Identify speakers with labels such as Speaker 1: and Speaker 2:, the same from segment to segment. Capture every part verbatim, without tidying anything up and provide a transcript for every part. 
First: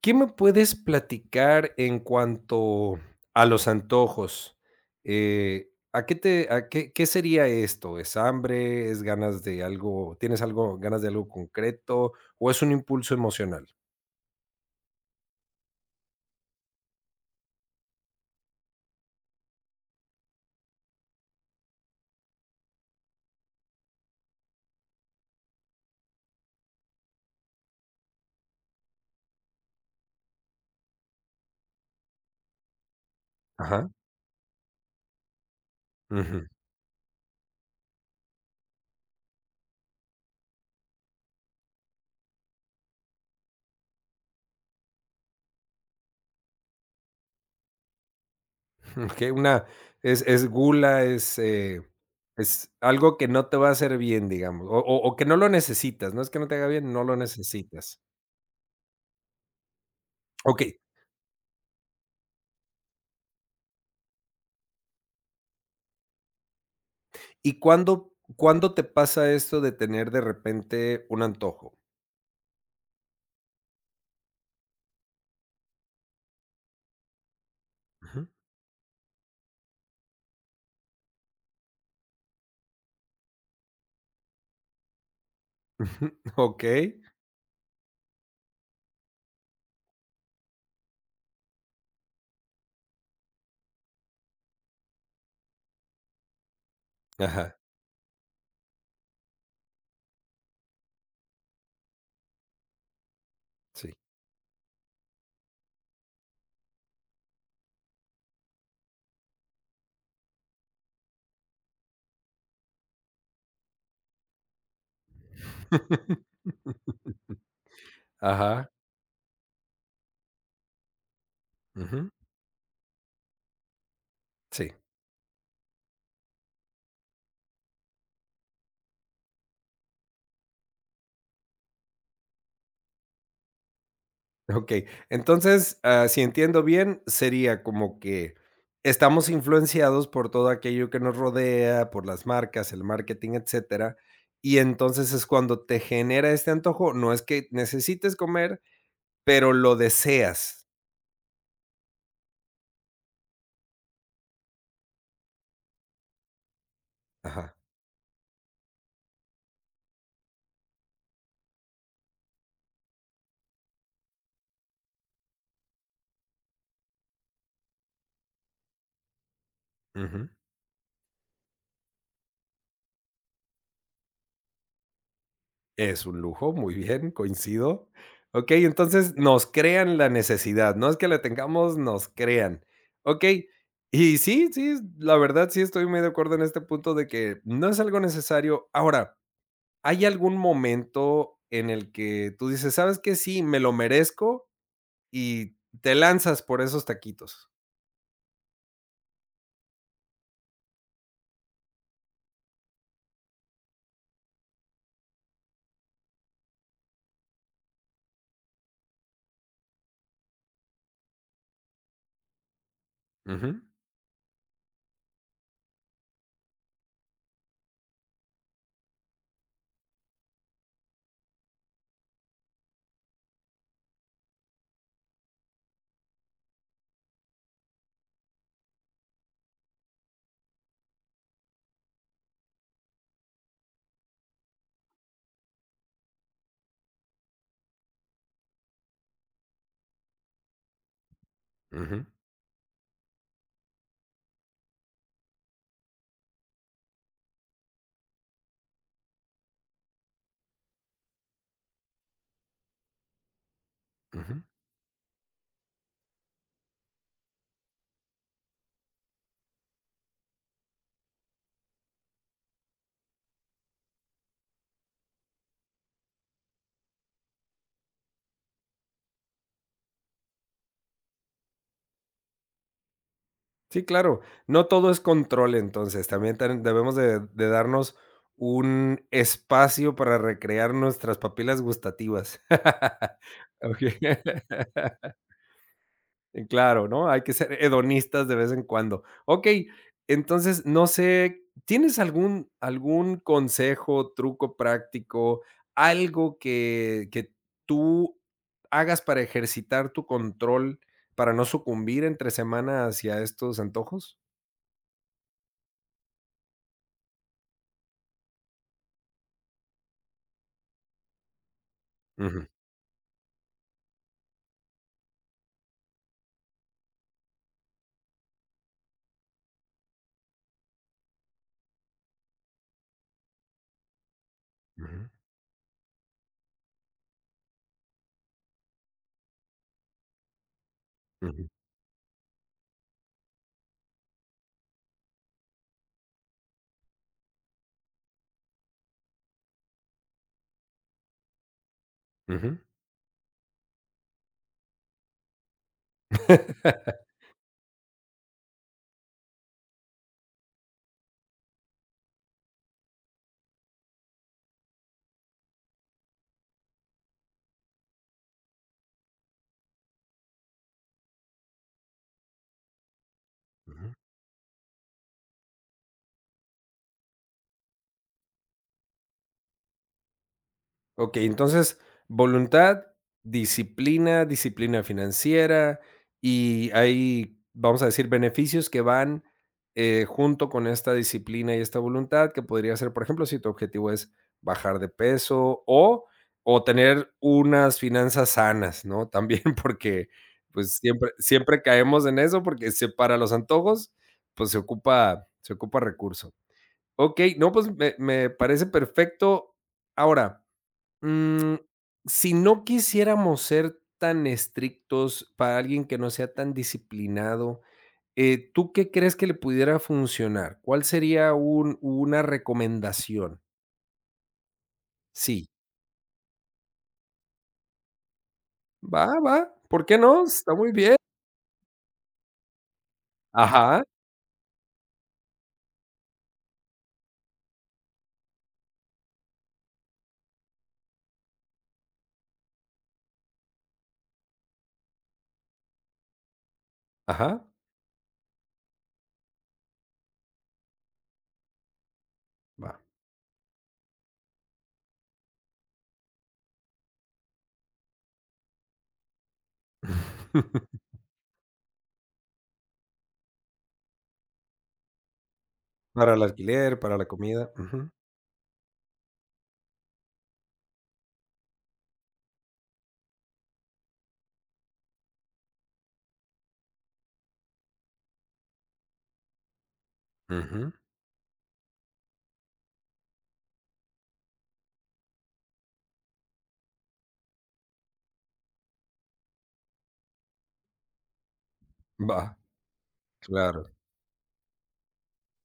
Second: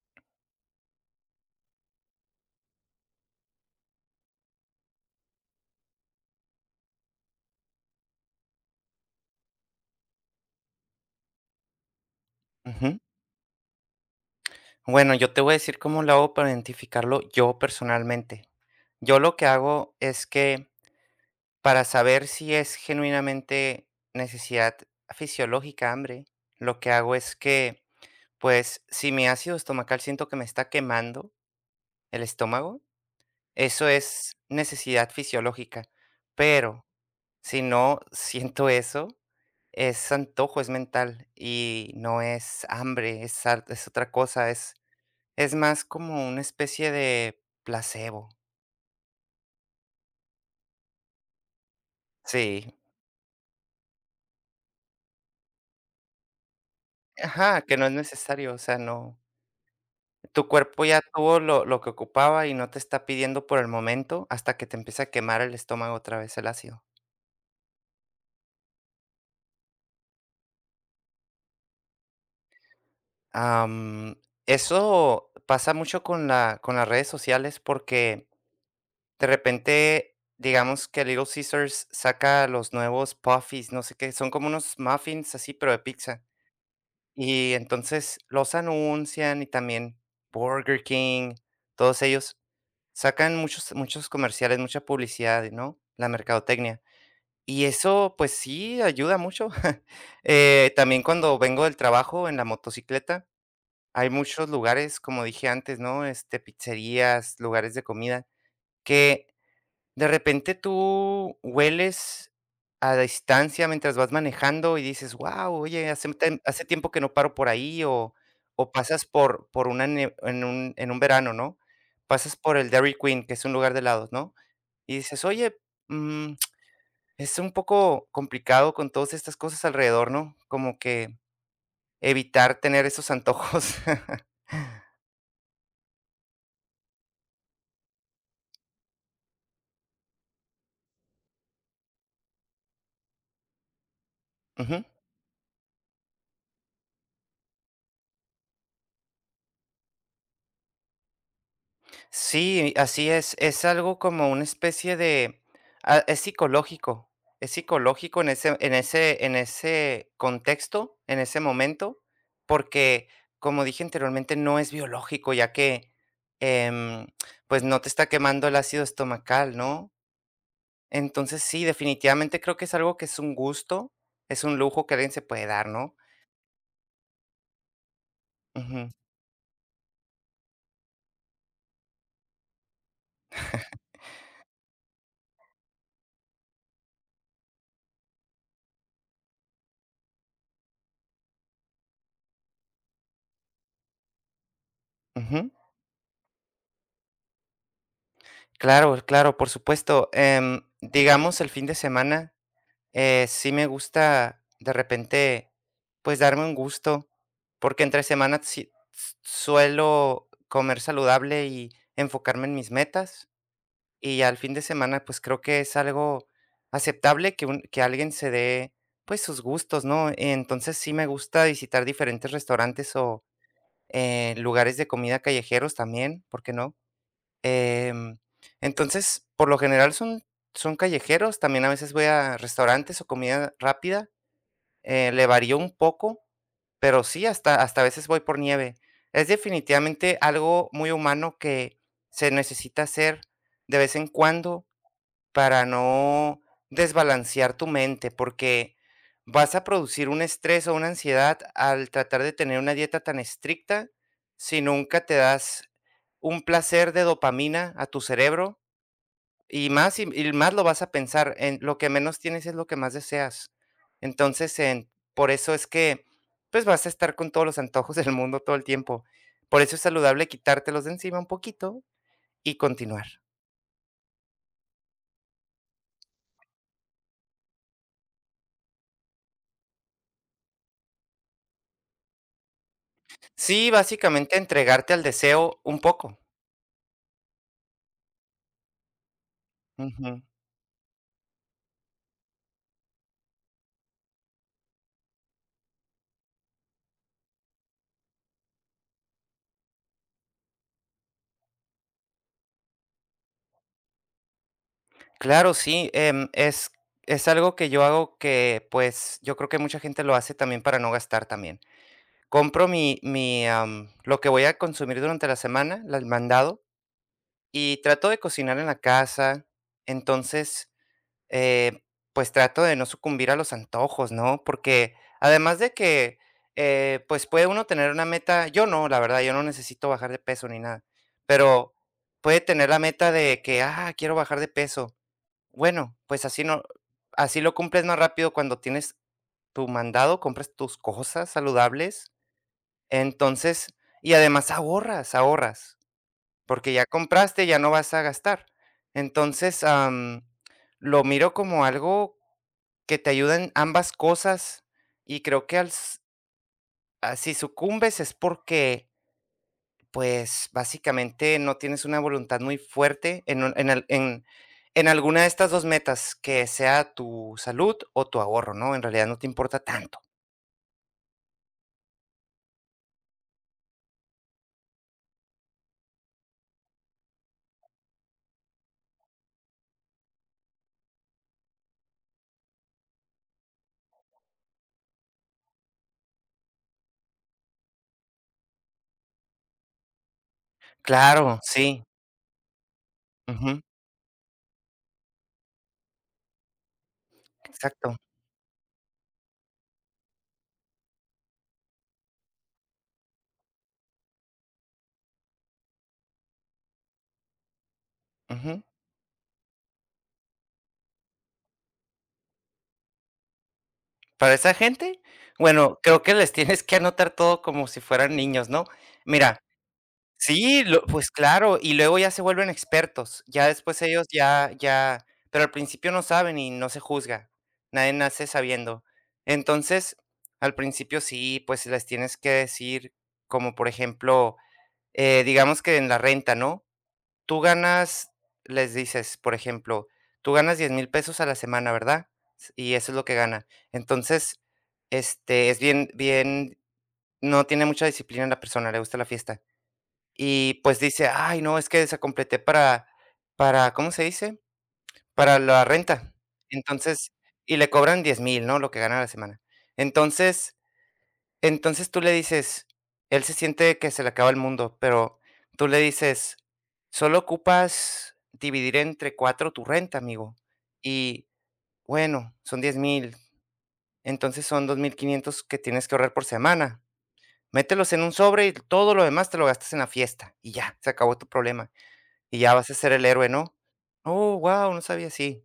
Speaker 1: ¿Qué me puedes platicar en cuanto a los antojos? Eh, ¿a qué te a qué qué sería esto? ¿Es hambre? ¿Es ganas de algo? ¿Tienes algo ganas de algo concreto? ¿O es un
Speaker 2: Ujú.
Speaker 1: impulso emocional?
Speaker 2: Bueno, yo te voy a decir cómo lo hago para identificarlo yo personalmente. Yo lo que hago es que para saber si es genuinamente necesidad fisiológica, hambre, lo que hago es que, pues, si mi ácido estomacal siento que me está quemando, el estómago, eso
Speaker 1: Ajá,
Speaker 2: es necesidad fisiológica,
Speaker 1: ujú.
Speaker 2: pero si no siento eso, es antojo, es mental y no es hambre, es, ar- es otra cosa, es, es más como una especie de placebo.
Speaker 1: Okey, una es es gula, es, eh, es
Speaker 2: Sí,
Speaker 1: algo que no te va a hacer bien, digamos, o o o que no lo necesitas, no es que no te haga bien, no lo
Speaker 2: ajá, que no es
Speaker 1: necesitas.
Speaker 2: necesario, o sea, no. Tu
Speaker 1: Okey,
Speaker 2: cuerpo ya tuvo lo, lo que ocupaba y no te está pidiendo por el momento hasta que te empieza a quemar el estómago otra vez el ácido.
Speaker 1: ¿y cuándo cuándo te pasa esto de tener de repente un antojo?
Speaker 2: Am, Eso pasa mucho con la, con las redes sociales porque de repente, digamos que Little Caesars saca los nuevos Puffies, no sé qué, son como unos muffins así, pero de
Speaker 1: Ujú,
Speaker 2: pizza.
Speaker 1: okey.
Speaker 2: Y entonces los anuncian y también Burger King, todos ellos sacan muchos, muchos comerciales, mucha publicidad, ¿no? La mercadotecnia.
Speaker 1: Ajá,
Speaker 2: Y eso, pues sí, ayuda mucho. Eh, también cuando vengo del trabajo en la motocicleta,
Speaker 1: sí.
Speaker 2: hay muchos lugares, como dije antes, ¿no? Este, pizzerías, lugares de comida, que ¿de repente tú hueles a distancia mientras vas manejando y dices: "Guau, oye, hace tem hace tiempo que no paro por ahí", o
Speaker 1: Ajá,
Speaker 2: o pasas por por una nie en un en un verano, ¿no?
Speaker 1: ujú,
Speaker 2: Pasas por el Dairy Queen, que es un lugar de helados, ¿no?
Speaker 1: sí,
Speaker 2: Y dices: "Oye, mm, es un poco complicado con todas estas cosas alrededor", ¿no? Como que evitar tener esos antojos.
Speaker 1: okey. Entonces, ah, si entiendo bien, sería como que estamos influenciados por todo aquello que nos rodea, por las marcas, el marketing, etcétera, y
Speaker 2: Ujú.
Speaker 1: entonces es cuando te genera este antojo, no es que necesites comer, pero lo deseas.
Speaker 2: Sí, así es. Es algo como una especie de ah, es psicológico, es
Speaker 1: Ajá,
Speaker 2: psicológico en ese en ese en ese contexto, en ese momento, porque, como dije anteriormente, no es biológico, ya que, em, pues, no te está quemando el ácido estomacal, ¿no?
Speaker 1: ujú.
Speaker 2: Entonces, sí, definitivamente creo que es algo que es un gusto, es un lujo que alguien se puede dar, ¿no?
Speaker 1: Es un lujo, muy bien, coincido. Okey,
Speaker 2: Ujú,
Speaker 1: entonces nos crean la necesidad, no es que la tengamos, nos crean. Okey, y sí, sí, la verdad sí estoy muy de acuerdo en este punto de que no es algo necesario. Ahora, ¿hay algún momento en el que tú dices: "¿Sabes que Sí, me lo merezco",
Speaker 2: ujú.
Speaker 1: y te lanzas por esos taquitos?
Speaker 2: Claro, claro, por supuesto. Em, digamos el fin de semana. Eh, sí me gusta de repente, pues, darme un gusto, porque entre semana sí s suelo comer saludable y enfocarme en mis metas,
Speaker 1: Ujú,
Speaker 2: y al fin de semana, pues, creo que es algo aceptable que un que alguien se dé, pues, sus gustos, ¿no? Entonces, sí me gusta visitar diferentes restaurantes o, eh, lugares de comida callejeros también, ¿por qué no? Em, entonces, por lo general son son callejeros, también a veces voy a restaurantes o comida rápida. Eh, le varió un poco, pero sí, hasta hasta a veces voy por nieve. Es definitivamente algo muy humano que
Speaker 1: ujú,
Speaker 2: se necesita hacer de vez en cuando para no desbalancear tu mente, porque vas a producir un estrés o una ansiedad al tratar de tener una dieta tan estricta
Speaker 1: ujú.
Speaker 2: si nunca te das un placer de dopamina a tu cerebro y más y y más lo vas a pensar, en lo que menos tienes es lo que más deseas. Entonces, en por eso es que, pues, vas a estar con todos los antojos del mundo todo el tiempo. Por eso es saludable quitártelos de encima un poquito y continuar.
Speaker 1: Sí, claro. No todo es control, entonces, también ten debemos de de darnos un espacio para recrear nuestras papilas gustativas.
Speaker 2: Sí,
Speaker 1: Okey.
Speaker 2: básicamente entregarte al deseo un poco.
Speaker 1: Claro, ¿no? Hay que ser hedonistas de vez en cuando. Okey,
Speaker 2: Ujú.
Speaker 1: entonces, no sé, ¿tienes algún algún consejo, truco práctico, algo que que tú hagas para ejercitar tu control, para no sucumbir entre semana hacia estos antojos?
Speaker 2: Claro, sí, em, es es algo que yo hago que, pues, yo creo que mucha gente lo hace también para no gastar también.
Speaker 1: Ujú,
Speaker 2: Compro mi mi, am, lo que voy a consumir durante la semana, la el mandado. Y trato de cocinar en la casa, entonces, eh, pues trato de no sucumbir a los antojos, ¿no? Porque
Speaker 1: ujú.
Speaker 2: además de que, eh, pues puede uno tener una meta, yo no, la verdad, yo no necesito bajar de peso ni nada,
Speaker 1: Ujú,
Speaker 2: pero puede tener la meta de que, ah, quiero bajar de peso. Bueno, pues así no, así lo cumples más rápido cuando tienes tu mandado, compras tus cosas saludables,
Speaker 1: ujú.
Speaker 2: entonces, y además ahorras, ahorras. Porque ya compraste, ya no vas a gastar. Entonces, am, lo miro como algo que te ayuda en ambas cosas, y creo que al s ah, si sucumbes es porque, pues, básicamente no tienes una voluntad muy fuerte en un en al
Speaker 1: Ujú.
Speaker 2: en en alguna de estas dos metas, que sea tu salud o tu ahorro, ¿no? En realidad no te importa tanto.
Speaker 1: Okey, entonces, voluntad, disciplina, disciplina financiera, y hay, vamos a decir, beneficios que van, eh, junto con esta disciplina y esta voluntad, que podría ser, por ejemplo, si tu objetivo es bajar de peso o o tener unas finanzas sanas, ¿no? También porque, pues, siempre
Speaker 2: Claro,
Speaker 1: siempre
Speaker 2: sí.
Speaker 1: caemos en eso, porque se para los
Speaker 2: Ujú.
Speaker 1: antojos, pues, se ocupa se ocupa recurso. Ok, no, pues me,
Speaker 2: Exacto.
Speaker 1: me parece perfecto. Ahora, mm, si no quisiéramos ser tan estrictos para alguien que no sea tan disciplinado, eh,
Speaker 2: Ujú.
Speaker 1: ¿tú qué crees que le pudiera funcionar? ¿Cuál sería un- una recomendación?
Speaker 2: Para esa gente,
Speaker 1: Sí,
Speaker 2: bueno, creo que les tienes que anotar todo como si fueran niños, ¿no?
Speaker 1: va,
Speaker 2: Mira,
Speaker 1: va, ¿por qué no? Está
Speaker 2: sí,
Speaker 1: muy
Speaker 2: lo
Speaker 1: bien.
Speaker 2: pues claro, y luego ya se vuelven expertos, ya después
Speaker 1: Ajá,
Speaker 2: ellos ya ya, pero al principio no saben y no se juzga, nadie nace sabiendo. Entonces, al principio sí, pues les tienes que decir, como por ejemplo, eh, digamos que en la renta, ¿no? Tú
Speaker 1: ajá,
Speaker 2: ganas, les dices, por ejemplo, tú ganas diez mil pesos a la semana, ¿verdad? S- Y
Speaker 1: va.
Speaker 2: eso es lo que gana. Entonces, este, es bien, bien, no tiene mucha disciplina la persona, le gusta la fiesta. Y pues dice, ay, no, es que completé para, para, ¿cómo se dice? Para la
Speaker 1: Para
Speaker 2: renta.
Speaker 1: el alquiler, para la
Speaker 2: Entonces,
Speaker 1: comida.
Speaker 2: y le
Speaker 1: Ujú,
Speaker 2: cobran diez mil, ¿no? Lo que gana a la semana. Entonces, entonces tú le dices él se siente que se le acaba el mundo, pero tú le dices: "Solo ocupas dividir entre cuatro tu renta, amigo,
Speaker 1: ujú.
Speaker 2: y bueno, son diez mil, entonces son dos mil quinientos que tienes que ahorrar por semana. Mételos en un sobre y todo lo demás te lo gastas en la fiesta, y ya, se acabó tu problema,
Speaker 1: Va,
Speaker 2: y ya vas a ser el héroe", ¿no?
Speaker 1: claro.
Speaker 2: "Oh, guau, no sabía", así.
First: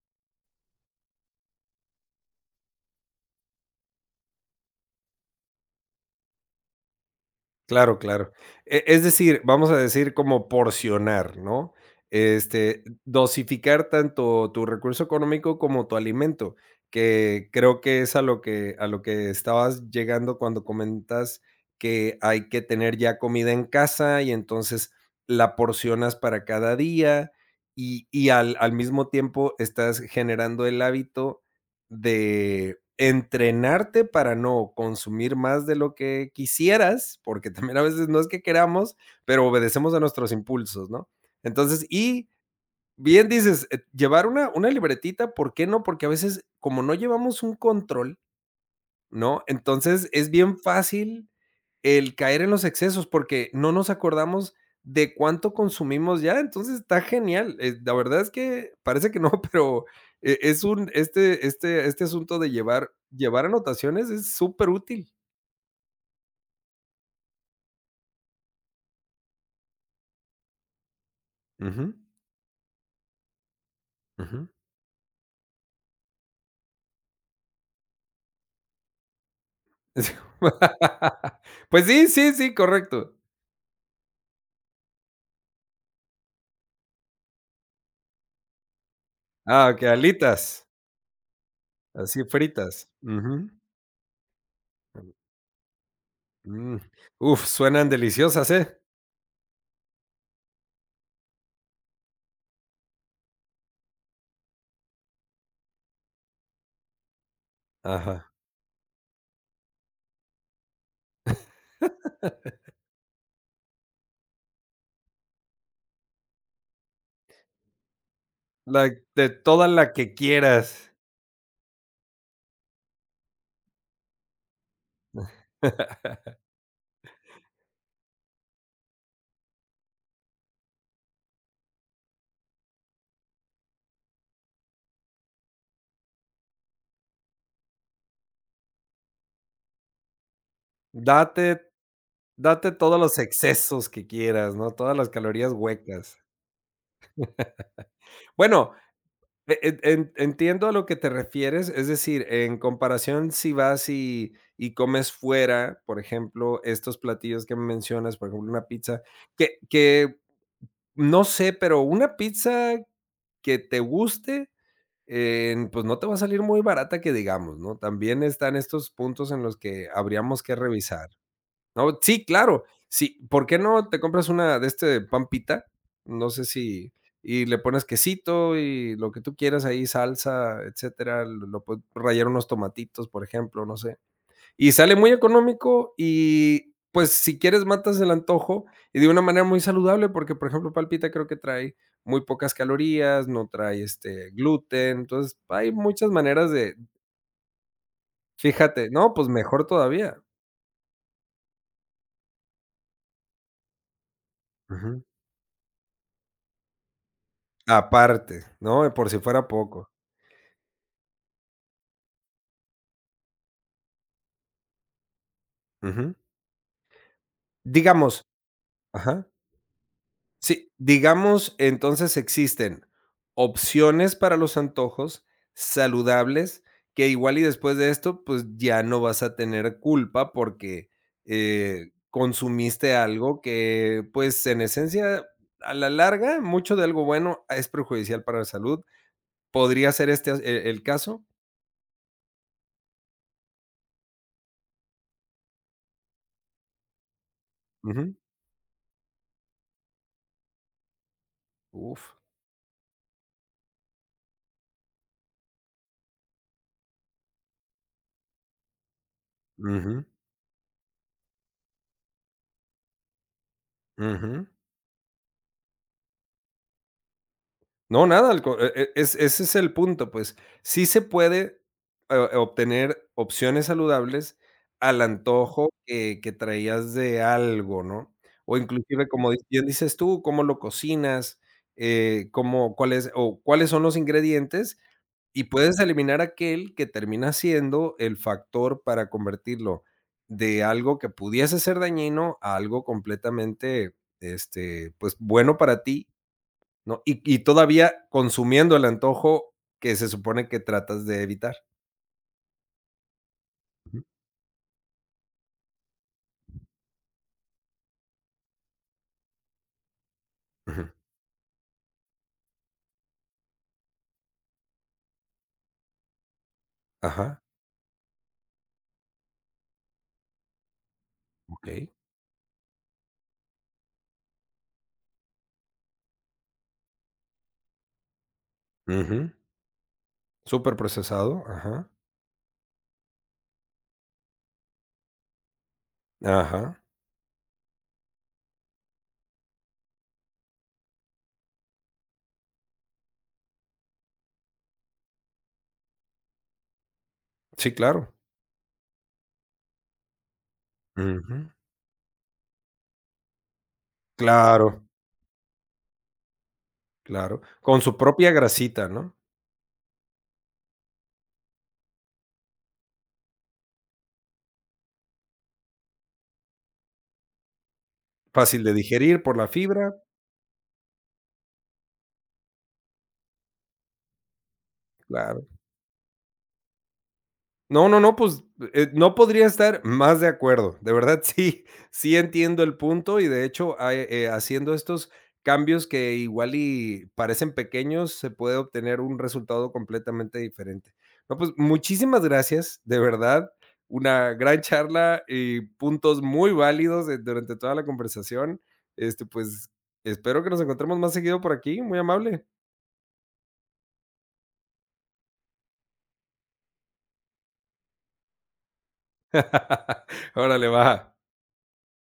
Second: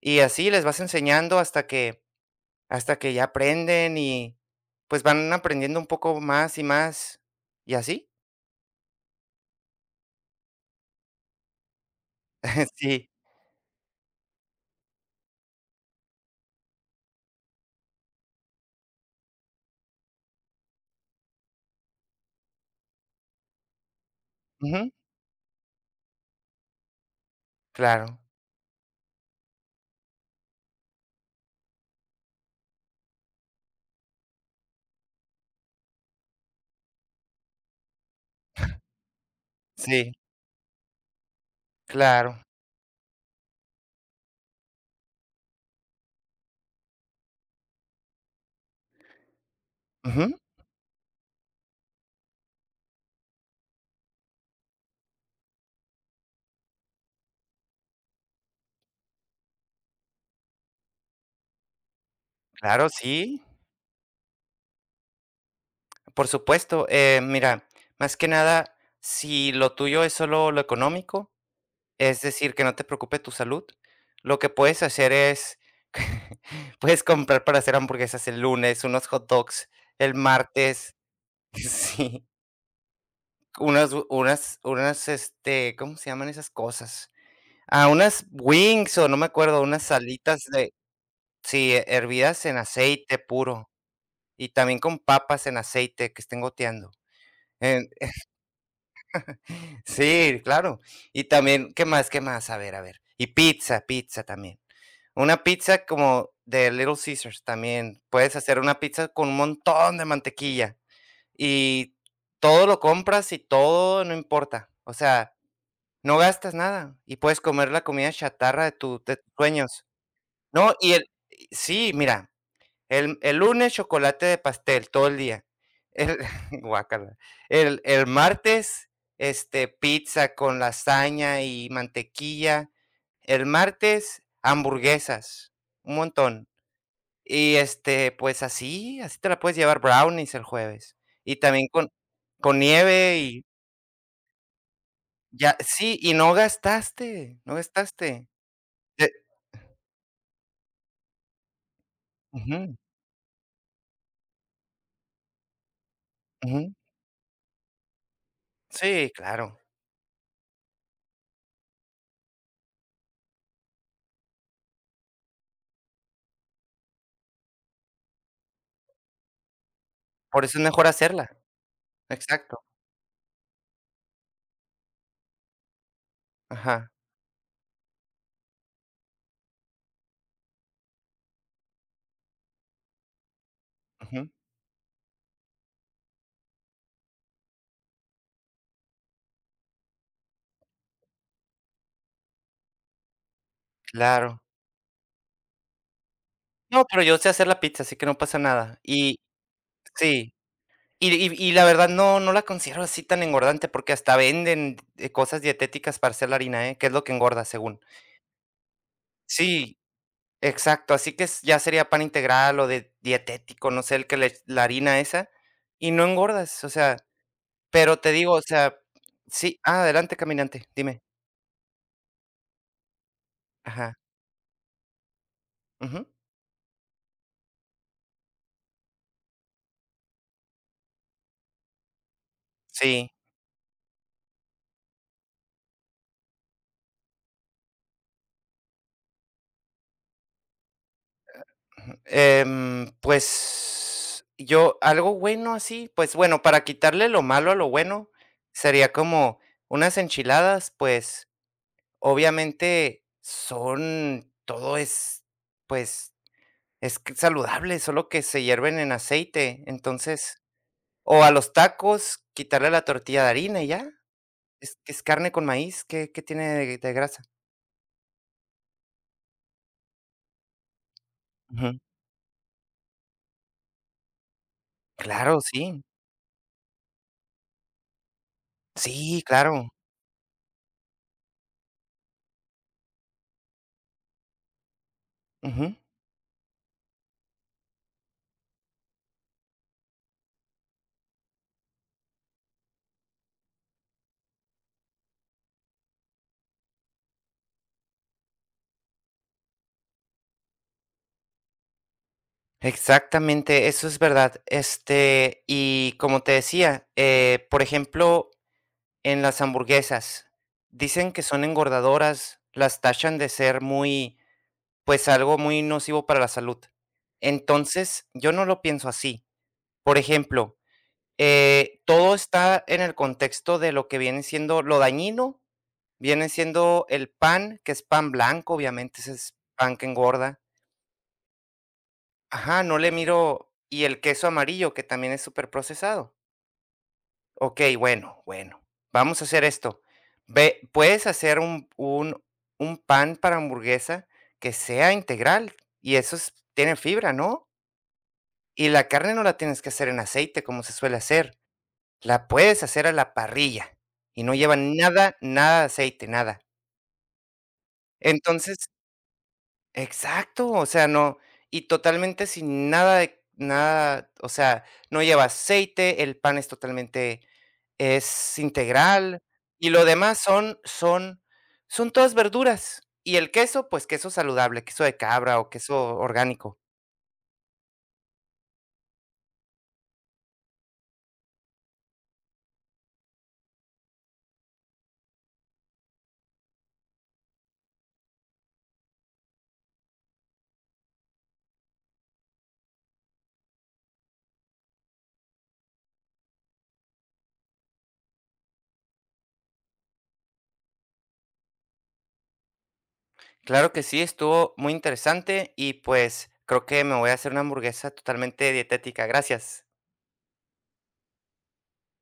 Speaker 2: Y así les vas enseñando hasta que hasta que ya aprenden y, pues, van aprendiendo un poco más y más, y
Speaker 1: Claro,
Speaker 2: así.
Speaker 1: claro. E es decir, vamos a decir como porcionar, ¿no? Este,
Speaker 2: Sí.
Speaker 1: dosificar tanto tu recurso económico como tu alimento, que creo que es a lo que a lo que estabas llegando cuando comentas que hay que tener ya comida en casa y
Speaker 2: Ujú.
Speaker 1: entonces la porcionas para cada día y
Speaker 2: Claro.
Speaker 1: y al al mismo tiempo estás generando el hábito de entrenarte para no consumir más de lo que quisieras, porque también a veces no es que queramos, pero obedecemos a
Speaker 2: Sí,
Speaker 1: nuestros impulsos, ¿no? Entonces, y
Speaker 2: claro.
Speaker 1: bien dices, eh, llevar una, una libretita, ¿por qué no? Porque a veces, como no llevamos un control, ¿no? Entonces
Speaker 2: Ujú.
Speaker 1: es bien fácil el caer en los excesos, porque no nos acordamos de cuánto consumimos ya, entonces está genial. Eh, la verdad es que parece que no, pero eh, es un, este, este, este asunto de
Speaker 2: Claro,
Speaker 1: llevar,
Speaker 2: sí,
Speaker 1: llevar anotaciones es súper útil.
Speaker 2: por supuesto. Eh, mira, más que nada, si lo tuyo es solo lo económico,
Speaker 1: Ujú,
Speaker 2: es decir, que no te preocupe tu salud, lo que
Speaker 1: ujú.
Speaker 2: puedes hacer es, puedes comprar para hacer hamburguesas el lunes, unos hot dogs el martes,
Speaker 1: Pues sí,
Speaker 2: sí,
Speaker 1: sí, sí, correcto.
Speaker 2: unas unas unas, este, ¿cómo se llaman esas cosas? Ah, unas wings, o no me acuerdo,
Speaker 1: Ah, que
Speaker 2: unas alitas
Speaker 1: alitas,
Speaker 2: de sí, eh,
Speaker 1: así
Speaker 2: hervidas en
Speaker 1: fritas.
Speaker 2: aceite
Speaker 1: Ujú,
Speaker 2: puro, y también con papas en aceite que estén
Speaker 1: mm.
Speaker 2: goteando.
Speaker 1: Uf, suenan
Speaker 2: En
Speaker 1: deliciosas, ¿eh?
Speaker 2: sí, claro. Y también, ¿qué más? ¿Qué más? A ver, a ver. Y pizza, pizza también. Una pizza como de Little Caesars también.
Speaker 1: Ajá.
Speaker 2: Puedes hacer una pizza con un montón de mantequilla, y todo lo compras y todo, no importa. O sea, no gastas nada, y puedes comer la comida chatarra de
Speaker 1: La,
Speaker 2: tu de tus
Speaker 1: de toda
Speaker 2: sueños.
Speaker 1: la que
Speaker 2: No, y
Speaker 1: quieras.
Speaker 2: el sí, mira, el el lunes chocolate de pastel todo el día. El guácala. El el martes, este, pizza con lasaña y mantequilla. El martes, hamburguesas, un montón. Y, este, pues así, así te la puedes llevar, brownies el jueves. Y
Speaker 1: Date
Speaker 2: también con con
Speaker 1: Date todos
Speaker 2: nieve
Speaker 1: los
Speaker 2: y
Speaker 1: excesos que quieras, ¿no? Todas las calorías
Speaker 2: ya sí, y
Speaker 1: huecas.
Speaker 2: no gastaste, no gastaste.
Speaker 1: Bueno,
Speaker 2: Te
Speaker 1: e en en entiendo a lo que te refieres, es decir, en
Speaker 2: ujú,
Speaker 1: comparación, si vas y y comes fuera, por ejemplo,
Speaker 2: ujú.
Speaker 1: estos platillos que mencionas, por ejemplo, una pizza,
Speaker 2: Sí, claro.
Speaker 1: que que no sé, pero una pizza que te guste, eh, pues, no te va a salir muy barata que digamos, ¿no? También están estos puntos en los que habríamos
Speaker 2: Por
Speaker 1: que
Speaker 2: eso es mejor
Speaker 1: revisar.
Speaker 2: hacerla.
Speaker 1: No, sí,
Speaker 2: Exacto,
Speaker 1: claro. Sí, ¿por qué no te compras una de este pan? No sé
Speaker 2: ajá,
Speaker 1: si y le pones quesito y lo que tú quieras ahí, salsa, etcétera, lo, lo puedes rayar unos tomatitos, por ejemplo, no sé.
Speaker 2: ujú,
Speaker 1: Y sale muy económico y pues si quieres matas el antojo y de una manera muy saludable porque por ejemplo palpita creo que trae muy pocas calorías, no trae este
Speaker 2: claro.
Speaker 1: gluten, entonces hay muchas maneras de,
Speaker 2: No, pero yo sé hacer la pizza, así que no pasa nada.
Speaker 1: fíjate, no,
Speaker 2: Y
Speaker 1: pues mejor todavía.
Speaker 2: sí, y y y la verdad no no la considero así tan engordante, porque hasta venden,
Speaker 1: Ujú.
Speaker 2: eh, cosas dietéticas para hacer la harina, ¿eh? Que es lo que engorda, según.
Speaker 1: Aparte, ¿no? Por si fuera
Speaker 2: Sí,
Speaker 1: poco.
Speaker 2: exacto, así que es ya sería pan integral o de dietético, no sé, el que le la harina esa, y no
Speaker 1: Ujú.
Speaker 2: engordas, o sea, pero te
Speaker 1: Digamos
Speaker 2: digo, o sea
Speaker 1: Ajá.
Speaker 2: sí, ah, adelante, caminante,
Speaker 1: Sí,
Speaker 2: dime.
Speaker 1: digamos, entonces existen
Speaker 2: Ajá,
Speaker 1: opciones para los antojos
Speaker 2: ujú,
Speaker 1: saludables que igual y después de esto, pues, ya no vas a tener culpa porque, eh, consumiste
Speaker 2: sí.
Speaker 1: algo que, pues, en esencia, a la larga, mucho de algo bueno es perjudicial para la salud. ¿Podría ser este, eh, el caso?
Speaker 2: Em, pues, yo algo bueno así, pues, bueno, para quitarle lo malo a lo bueno,
Speaker 1: Ujú.
Speaker 2: sería como unas enchiladas, pues,
Speaker 1: Uf.
Speaker 2: obviamente son todo es, pues, es q saludable, solo que se hierven en aceite,
Speaker 1: Ujú,
Speaker 2: entonces o a los tacos, quitarle la tortilla de harina y ya,
Speaker 1: ujú.
Speaker 2: es es carne con maíz, ¿qué qué tiene de de grasa?
Speaker 1: No, nada, al co- e- e- es- ese es el punto, pues sí se puede
Speaker 2: Ujú.
Speaker 1: eh, obtener opciones saludables al
Speaker 2: Claro,
Speaker 1: antojo
Speaker 2: sí.
Speaker 1: que, que traías de algo, ¿no? O inclusive,
Speaker 2: Sí,
Speaker 1: como di- bien
Speaker 2: claro.
Speaker 1: dices tú, cómo lo cocinas, eh, cómo, cuáles o cuáles son los ingredientes, y
Speaker 2: Ujú.
Speaker 1: puedes eliminar aquel que termina siendo el factor para convertirlo de algo que pudiese ser dañino a algo completamente, este, pues bueno para ti ¿no? Y, y todavía consumiendo el antojo que se supone que tratas de evitar.
Speaker 2: Exactamente, eso es
Speaker 1: Ujú.
Speaker 2: verdad. Este, y como te decía, eh, por ejemplo, en las hamburguesas,
Speaker 1: Ujú.
Speaker 2: dicen que son engordadoras, las tachan de ser muy, pues algo muy nocivo para la salud.
Speaker 1: Ajá.
Speaker 2: Entonces, yo no lo pienso así. Por ejemplo,
Speaker 1: Ok.
Speaker 2: eh, todo está en el contexto de lo que viene siendo lo dañino, viene siendo el pan, que es pan blanco, obviamente ese
Speaker 1: Ujú.
Speaker 2: es pan que engorda.
Speaker 1: Súper procesado. Ajá.
Speaker 2: Ajá, no le miro, y el queso amarillo, que también es súper procesado.
Speaker 1: Ajá.
Speaker 2: Okey, bueno, bueno, vamos a hacer esto. Ve, puedes hacer un un un pan para hamburguesa que sea integral, y eso es tiene fibra, ¿no?
Speaker 1: Sí, claro.
Speaker 2: Y la carne no la tienes que hacer en aceite, como se suele
Speaker 1: Ujú.
Speaker 2: hacer. La puedes hacer a la parrilla, y no lleva
Speaker 1: Claro,
Speaker 2: nada, nada de aceite, nada.
Speaker 1: claro. Con su propia
Speaker 2: Entonces
Speaker 1: grasita, ¿no?
Speaker 2: Exacto, o sea, no, y totalmente sin nada de nada, o sea, no lleva aceite, el pan es totalmente es
Speaker 1: Fácil de
Speaker 2: integral,
Speaker 1: digerir por la
Speaker 2: y lo
Speaker 1: fibra.
Speaker 2: demás son son son todas verduras, y el queso, pues, queso saludable, queso de cabra
Speaker 1: Claro.
Speaker 2: o queso orgánico.
Speaker 1: No, no, no, pues eh, no podría estar más de acuerdo. De verdad, sí, sí entiendo el punto y de hecho a- eh, haciendo estos cambios que igual y parecen pequeños, se puede obtener un resultado completamente diferente. No, pues muchísimas gracias, de verdad. Una gran charla y puntos muy válidos de- durante toda la conversación. Este, pues espero que nos encontremos más seguido por aquí. Muy amable.
Speaker 2: Claro que sí, estuvo muy interesante y, pues, creo que me voy a hacer una hamburguesa totalmente dietética. Gracias.
Speaker 1: Órale, va.